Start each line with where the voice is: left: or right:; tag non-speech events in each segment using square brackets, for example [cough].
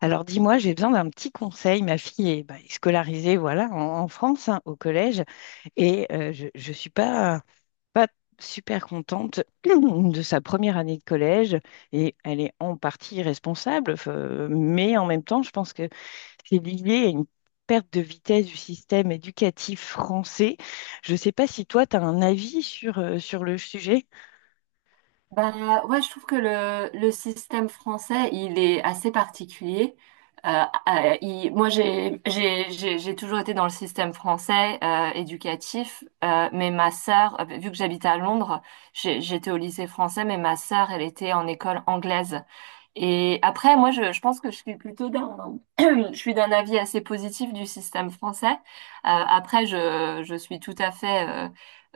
left: Alors dis-moi, j'ai besoin d'un petit conseil. Ma fille bah, est scolarisée, voilà, en France, hein, au collège, et je ne suis pas super contente [clears throat] de sa première année de collège, et elle est en partie responsable, mais en même temps, je pense que c'est lié à une perte de vitesse du système éducatif français. Je ne sais pas si toi, tu as un avis sur, sur le sujet.
right: Bah ouais, je trouve que le système français, il est assez particulier. Euh, moi, j'ai toujours été dans le système français éducatif, mais ma sœur, vu que j'habite à Londres, j'étais au lycée français, mais ma sœur, elle était en école anglaise. Et après, moi, je pense que je suis plutôt d'un, [clears throat] je suis d'un avis assez positif du système français. Après, je suis tout à fait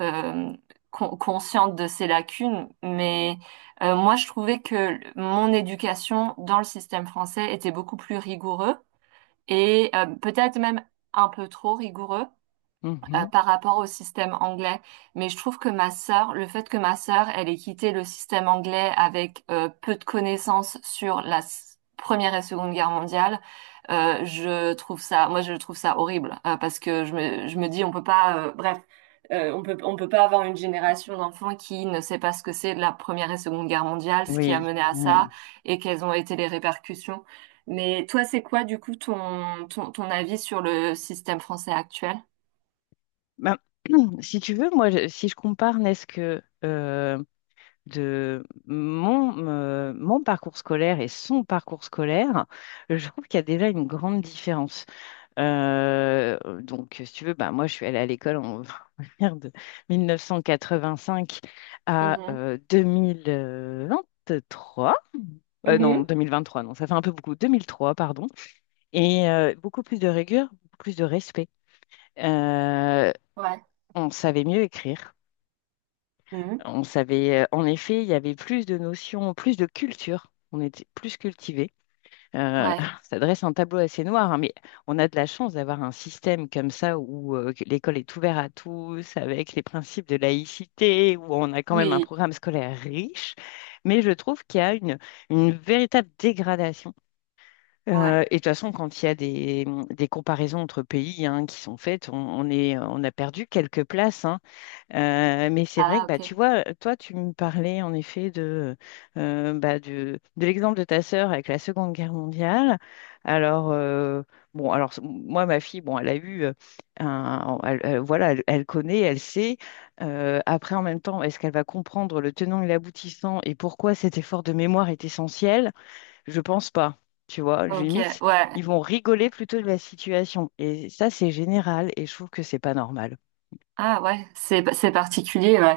right: euh, consciente de ses lacunes, mais moi, je trouvais que mon éducation dans le système français était beaucoup plus rigoureux et peut-être même un peu trop rigoureux
left: Mhm.
right: par rapport au système anglais. Mais je trouve que ma sœur, le fait que ma sœur, elle ait quitté le système anglais avec peu de connaissances sur la Première et Seconde Guerre mondiale, je trouve ça, moi je trouve ça horrible parce que je me dis on peut pas, bref, on peut, pas avoir une génération d'enfants qui ne sait pas ce que c'est la Première et Seconde Guerre mondiale, ce qui a
left: Oui,
right: mené à
left: ouais.
right: ça et quelles ont été les répercussions. Mais toi, c'est quoi du coup ton avis sur le système français actuel?
left: Ben, [clears throat] si tu veux, moi, si je compare, n'est-ce que de mon parcours scolaire et son parcours scolaire, je trouve qu'il y a déjà une grande différence. Donc, si tu veux, bah, moi, je suis allée à l'école [laughs] on va dire de 1985 à 2023. Non,
right: Mhm.
left: 2023, non, ça fait un peu beaucoup. 2003, pardon. Et beaucoup plus de rigueur, beaucoup plus de respect. Euh,
right: Ouais,
left: on savait mieux écrire.
right: mhm,
left: On savait, en effet, il y avait plus de notions, plus de culture. On était plus cultivés. Euh,
right: ouais,
left: [laughs] ça dresse un tableau assez noir, hein, mais on a de la chance d'avoir un système comme ça où que l'école est ouverte à tous, avec les principes de laïcité, où on a quand même un
right: oui,
left: programme scolaire riche. Mais je trouve qu'il y a une véritable dégradation.
right: ouais.
left: Et de toute façon, quand il y a des comparaisons entre pays hein, qui sont faites, on a perdu quelques places, hein. Mais c'est vrai
right: Ah,
left: que bah, tu
right: ok.
left: vois, toi, tu me parlais en effet de, bah, de l'exemple de ta sœur avec la Seconde Guerre mondiale. Alors, bon, alors moi, ma fille, bon, elle a eu, voilà, elle, elle connaît, elle sait. Après, en même temps, est-ce qu'elle va comprendre le tenant et l'aboutissant et pourquoi cet effort de mémoire est essentiel? Je pense pas. Tu vois,
right: Ok,
left: limite,
right: ouais.
left: ils vont rigoler plutôt de la situation. Et ça, c'est général et je trouve que c'est pas normal.
right: Ah ouais, c'est particulier, ouais.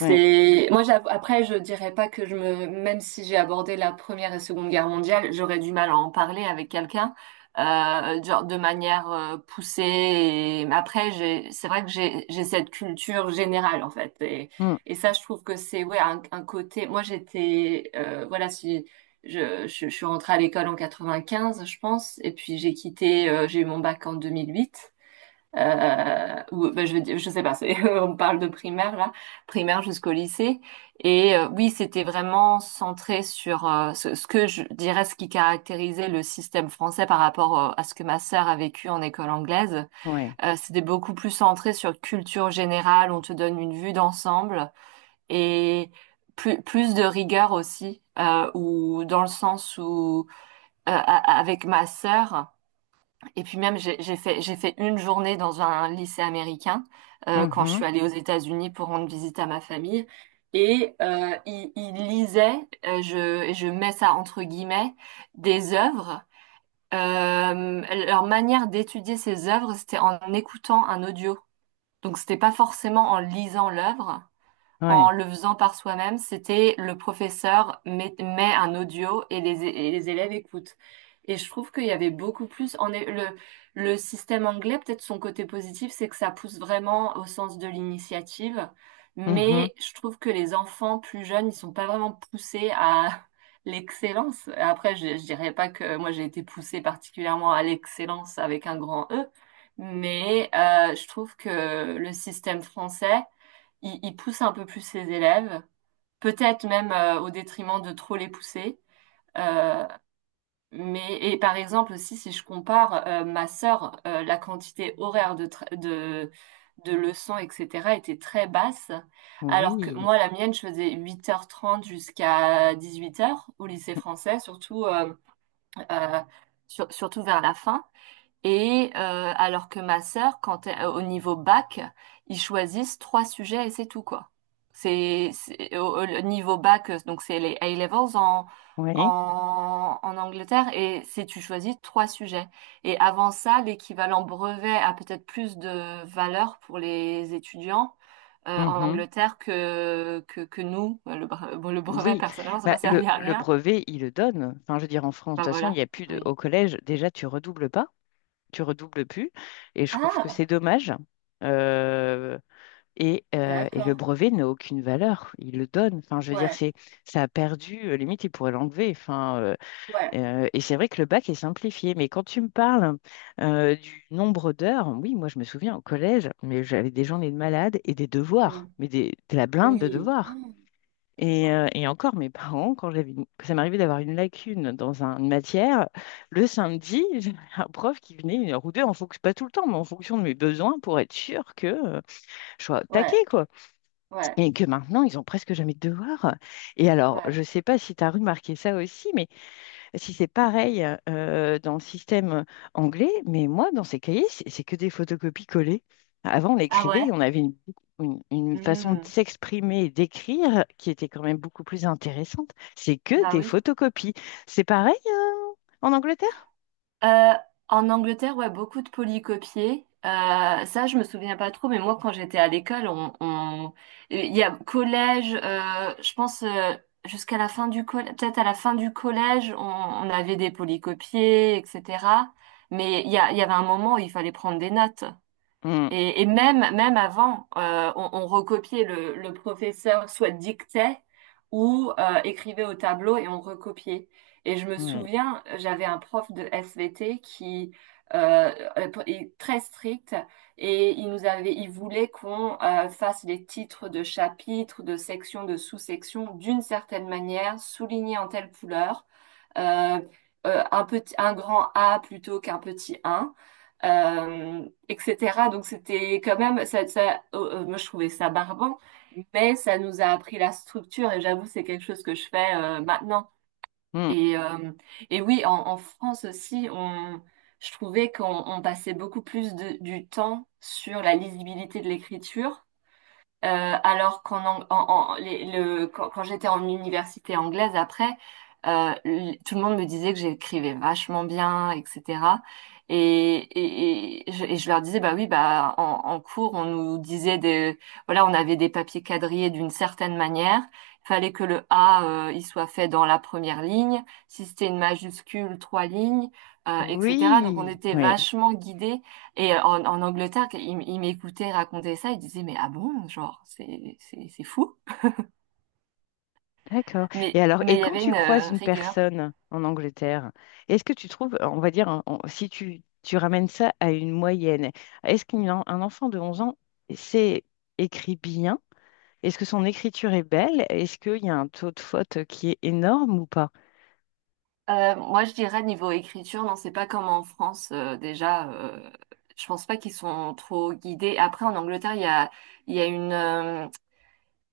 left: Ouais.
right: moi j'avoue- Après je dirais pas que je me même si j'ai abordé la Première et Seconde Guerre mondiale, j'aurais du mal à en parler avec quelqu'un genre de manière poussée. Et mais après j'ai c'est vrai que j'ai cette culture générale en fait. et
left: Mm.
right: et ça je trouve que c'est ouais un, côté. Moi j'étais voilà, si je suis rentrée à l'école en 95 je pense, et puis j'ai eu mon bac en 2008. Ou ben, je veux dire, je sais pas, c'est, [laughs] on parle de primaire là, primaire jusqu'au lycée. Et oui, c'était vraiment centré sur ce, ce que je dirais, ce qui caractérisait le système français par rapport à ce que ma sœur a vécu en école anglaise.
left: Ouais.
right: C'était beaucoup plus centré sur culture générale, on te donne une vue d'ensemble et plus, plus de rigueur aussi, ou dans le sens où avec ma sœur. Et puis même, j'ai fait, une journée dans un lycée américain quand je
left: Mhm.
right: suis allée aux États-Unis pour rendre visite à ma famille. Et ils lisaient, et je mets ça entre guillemets, des œuvres. Euh, Leur manière d'étudier ces œuvres, c'était en écoutant un audio. Donc c'était pas forcément en lisant l'œuvre, en
left: Ouais.
right: le faisant par soi-même, c'était le professeur met un audio et et les élèves écoutent. Et je trouve qu'il y avait beaucoup plus. Le système anglais, peut-être son côté positif, c'est que ça pousse vraiment au sens de l'initiative.
left: Mhm.
right: Mais je trouve que les enfants plus jeunes, ils sont pas vraiment poussés à [laughs] l'excellence. Après, je dirais pas que moi j'ai été poussée particulièrement à l'excellence avec un grand E, mais je trouve que le système français ils poussent un peu plus ses élèves, peut-être même au détriment de trop les pousser. Euh, mais et par exemple aussi si je compare ma sœur, la quantité horaire de, tra- de leçons etc. était très basse, alors que
left: Oui.
right: moi la mienne je faisais 8h30 jusqu'à 18h au lycée français, surtout euh, surtout vers la fin. Et alors que ma sœur, au niveau bac, ils choisissent trois sujets et c'est tout quoi. Niveau bac, donc c'est les A-levels en,
left: Oui.
right: en Angleterre et c'est tu choisis trois sujets. Et avant ça, l'équivalent brevet a peut-être plus de valeur pour les étudiants en
left: Mhm.
right: Angleterre que que nous. Bon, le brevet
left: Oui.
right: personnellement, ça
left: Bah,
right: m'a servi à
left: le
right: rien.
left: brevet, il le donne. Enfin, je veux dire, en France, de
right: Bah
left: toute façon, il n'y
right: voilà,
left: a plus de...
right: oui.
left: Au collège, déjà, tu redoubles pas. Tu redoubles plus. Et je trouve que c'est
right: Ah,
left: dommage. Euh, et, et le
right: d'accord.
left: brevet n'a aucune valeur. Il le donne. Enfin, je veux dire,
right: Ouais,
left: c'est, ça a perdu. Limite, il pourrait l'enlever. Enfin,
right: ouais.
left: Et c'est vrai que le bac est simplifié, mais quand tu me parles du nombre d'heures, oui, moi je me souviens au collège, mais j'avais des journées de malade et des devoirs, mais des, de la blinde de
right: Oui.
left: devoirs.
right: Oh là là.
left: Et encore, mes [laughs] parents, quand j'avais, ça m'arrivait d'avoir une lacune dans une matière, le samedi, [laughs] j'avais un prof qui venait une heure ou deux, en fonction, pas tout le temps, mais en fonction de mes besoins, pour être sûr que je sois
right: Ouais,
left: taquée, quoi.
right: ouais,
left: Et que maintenant, ils ont presque jamais de devoirs. Et alors,
right: ouais.
left: je sais pas si tu as remarqué ça aussi, mais si c'est pareil dans le système anglais, mais moi, dans ces cahiers, c'est que des photocopies collées. Avant, on
right: Ah
left: écrivait, et
right: ouais?
left: on avait une façon de
right: Hmm.
left: s'exprimer et d'écrire qui était quand même beaucoup plus intéressante. C'est que
right: Bah
left: des
right: oui.
left: photocopies. C'est pareil en Angleterre?
right: Euh, En Angleterre, ouais, beaucoup de polycopiés. Ça, je me souviens pas trop, mais moi, quand j'étais à l'école, il y a collège, je pense jusqu'à la fin du collège, peut-être à la fin du collège, on avait des polycopiés, etc. Mais il y avait un moment où il fallait prendre des notes.
left: Mm,
right: Et même, même avant, on recopiait le professeur soit dictait ou écrivait au tableau et on recopiait. Et je me
left: oui.
right: souviens, j'avais un prof de SVT qui euh, est très strict, et il nous avait, il voulait qu'on fasse les titres de chapitres, de sections, de sous-sections d'une certaine manière, soulignés en telle couleur, euh, un petit, un grand A plutôt qu'un petit un etc. Donc c'était quand même, moi je trouvais ça barbant, mais ça nous a appris la structure, et j'avoue c'est quelque chose que je fais maintenant.
left: Mm.
right: Et, euh, et oui, en, France aussi, je trouvais qu'on on passait beaucoup plus de, du temps sur la lisibilité de l'écriture alors qu'en Ang- en, en- les- le, quand, j'étais en université anglaise après, tout le monde me disait que j'écrivais vachement bien, etc. Et, et je leur disais, bah oui, bah en, cours, on nous disait des, voilà, on avait des papiers quadrillés d'une certaine manière. Il fallait que le A, il soit fait dans la première ligne. Si c'était une majuscule, trois lignes, etc. Donc on
left: Oui.
right: était
left: Oui.
right: vachement guidés, et en, Angleterre, il m'écoutait raconter ça, il disait, mais ah bon, genre, c'est fou.
left: D'accord. Et alors,
right: Mais
left: et
right: il y
left: quand
right: avait
left: tu
right: une
left: croises une
right: rigueur.
left: personne en Angleterre, est-ce que tu trouves, on va dire, si tu ramènes ça à une moyenne, est-ce qu'un enfant de 11 ans sait écrit bien? Est-ce que son écriture est belle? Est-ce qu'il y a un taux de faute qui est énorme ou pas?
right: Moi, je dirais, niveau écriture, non, c'est pas comme en France, déjà, je pense pas qu'ils sont trop guidés. Après, en Angleterre, il y a une, euh,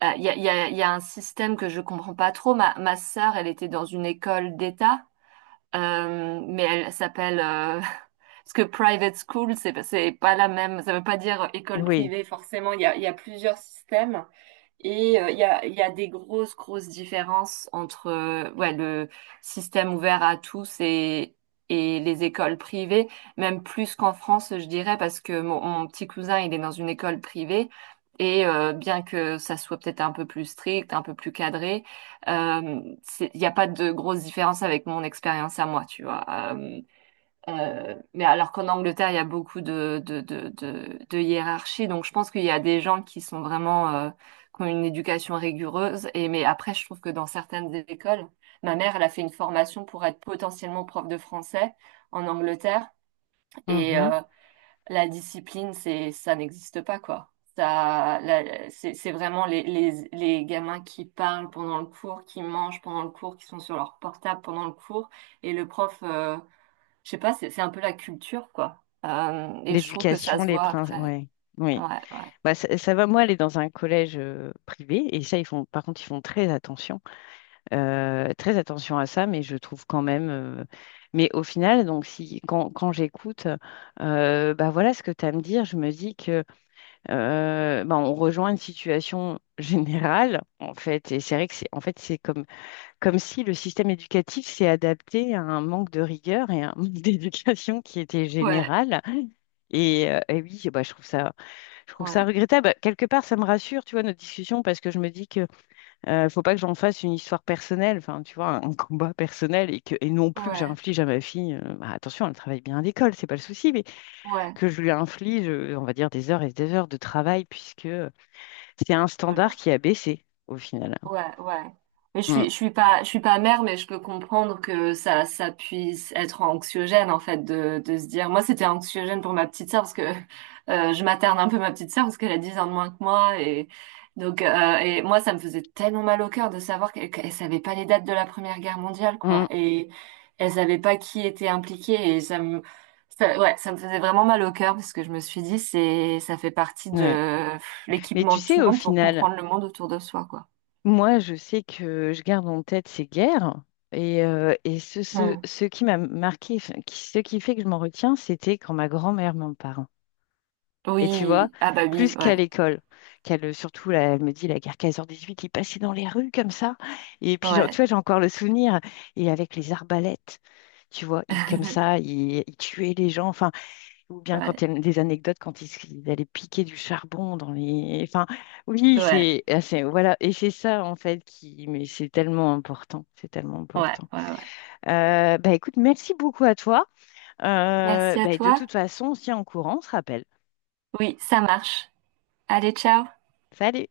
right: ah, il y a, il y a, il y a un système que je comprends pas trop. Ma sœur, elle était dans une école d'État. Mais elle s'appelle [laughs] parce que private school, c'est pas la même. Ça veut pas dire école
left: Oui.
right: privée forcément. Il y a plusieurs systèmes, et il y a des grosses grosses différences entre ouais le système ouvert à tous et les écoles privées, même plus qu'en France, je dirais, parce que mon petit cousin, il est dans une école privée. Et bien que ça soit peut-être un peu plus strict, un peu plus cadré, il n'y a pas de grosse différence avec mon expérience à moi, tu vois. Euh, mais alors qu'en Angleterre, il y a beaucoup de, hiérarchie, donc je pense qu'il y a des gens qui sont vraiment, qui ont une éducation rigoureuse. Et, mais après, je trouve que dans certaines écoles, ma mère, elle a fait une formation pour être potentiellement prof de français en Angleterre. Et,
left: Mhm.
right: la discipline, ça n'existe pas, quoi. C'est vraiment les gamins qui parlent pendant le cours, qui mangent pendant le cours, qui sont sur leur portable pendant le cours. Et le prof, je sais pas, c'est un peu la culture, quoi. Et je trouve que ça
left: L'éducation,
right: se
left: les
right: voit
left: principes.
right: après.
left: Ouais. Oui.
right: Ouais, ouais.
left: Bah, ça va, moi, aller dans un collège privé, et ça, ils font, par contre, ils font très attention. Très attention à ça, mais je trouve quand même. Mais au final, donc si quand, quand j'écoute, bah voilà ce que tu as à me dire, je me dis que bah, on rejoint une situation [laughs] générale, en fait. Et c'est vrai que c'est en fait c'est comme, comme si le système éducatif s'est adapté à un manque de rigueur et à un manque [laughs] d'éducation qui était
right: Ouais,
left: général. Et oui, bah, je trouve ça
right: ouais,
left: regrettable. Quelque part, ça me rassure, tu vois, notre discussion, parce que je me dis que faut pas que j'en fasse une histoire personnelle, enfin, tu vois, un combat personnel et que, et non plus que
right: ouais,
left: j'inflige à ma fille, bah, attention, elle travaille bien à l'école, c'est pas le souci, mais
right: ouais.
left: que je lui inflige, on va dire, des heures et des heures de travail puisque c'est un standard
right: Voilà.
left: qui a baissé au final.
right: Ouais, ouais. Mais
left: Mm.
right: je suis pas mère, mais je peux comprendre que ça puisse être anxiogène en fait de se dire. Moi, c'était anxiogène pour ma petite sœur parce que je materne un peu ma petite sœur parce qu'elle a 10 ans de moins que moi, et donc et moi, ça me faisait tellement mal au cœur de savoir qu'elle savait pas les dates de la Première Guerre mondiale quoi,
left: Mm.
right: et elle savait pas qui était impliqué, et ouais, ça me faisait vraiment mal au cœur parce que je me suis dit c'est, ça fait partie
left: Ouais.
right: de
left: Mais
right: l'équipement
left: tu
right: de tout
left: sais,
right: le
left: au
right: monde pour
left: final,
right: comprendre le monde autour de soi quoi.
left: moi, je sais que je garde en tête ces guerres et ce, ce,
right: Hmm.
left: ce qui m'a marqué, enfin, ce qui fait que je m'en retiens, c'était quand ma grand-mère m'en parle. Et tu vois,
right: Oui, ah bah oui,
left: plus qu'à
right: ouais,
left: l'école, qu'elle, surtout, là, elle me dit, la guerre quinze heures dix-huit, il passait dans les rues comme ça. Et puis, genre, tu
right: ouais,
left: vois, j'ai encore le souvenir. Et avec les arbalètes, tu vois, il, comme ça,
right: [laughs]
left: il tuait les gens. Enfin, ou bien quand
right: ouais,
left: il y a des anecdotes, quand il, il allait piquer du charbon dans les... Enfin, oui,
right: ouais,
left: c'est... ah, c'est- Voilà, et c'est ça, en fait, qui... Mais c'est tellement important, c'est tellement
right: ouais,
left: important.
right: ouais, ouais.
left: Bah, écoute, merci beaucoup à toi.
right: Merci à
left: Bah, de
right: toi.
left: toute façon, on se tient en courant, on se rappelle.
right: Oui, ça marche. Allez, ciao.
left: Salut!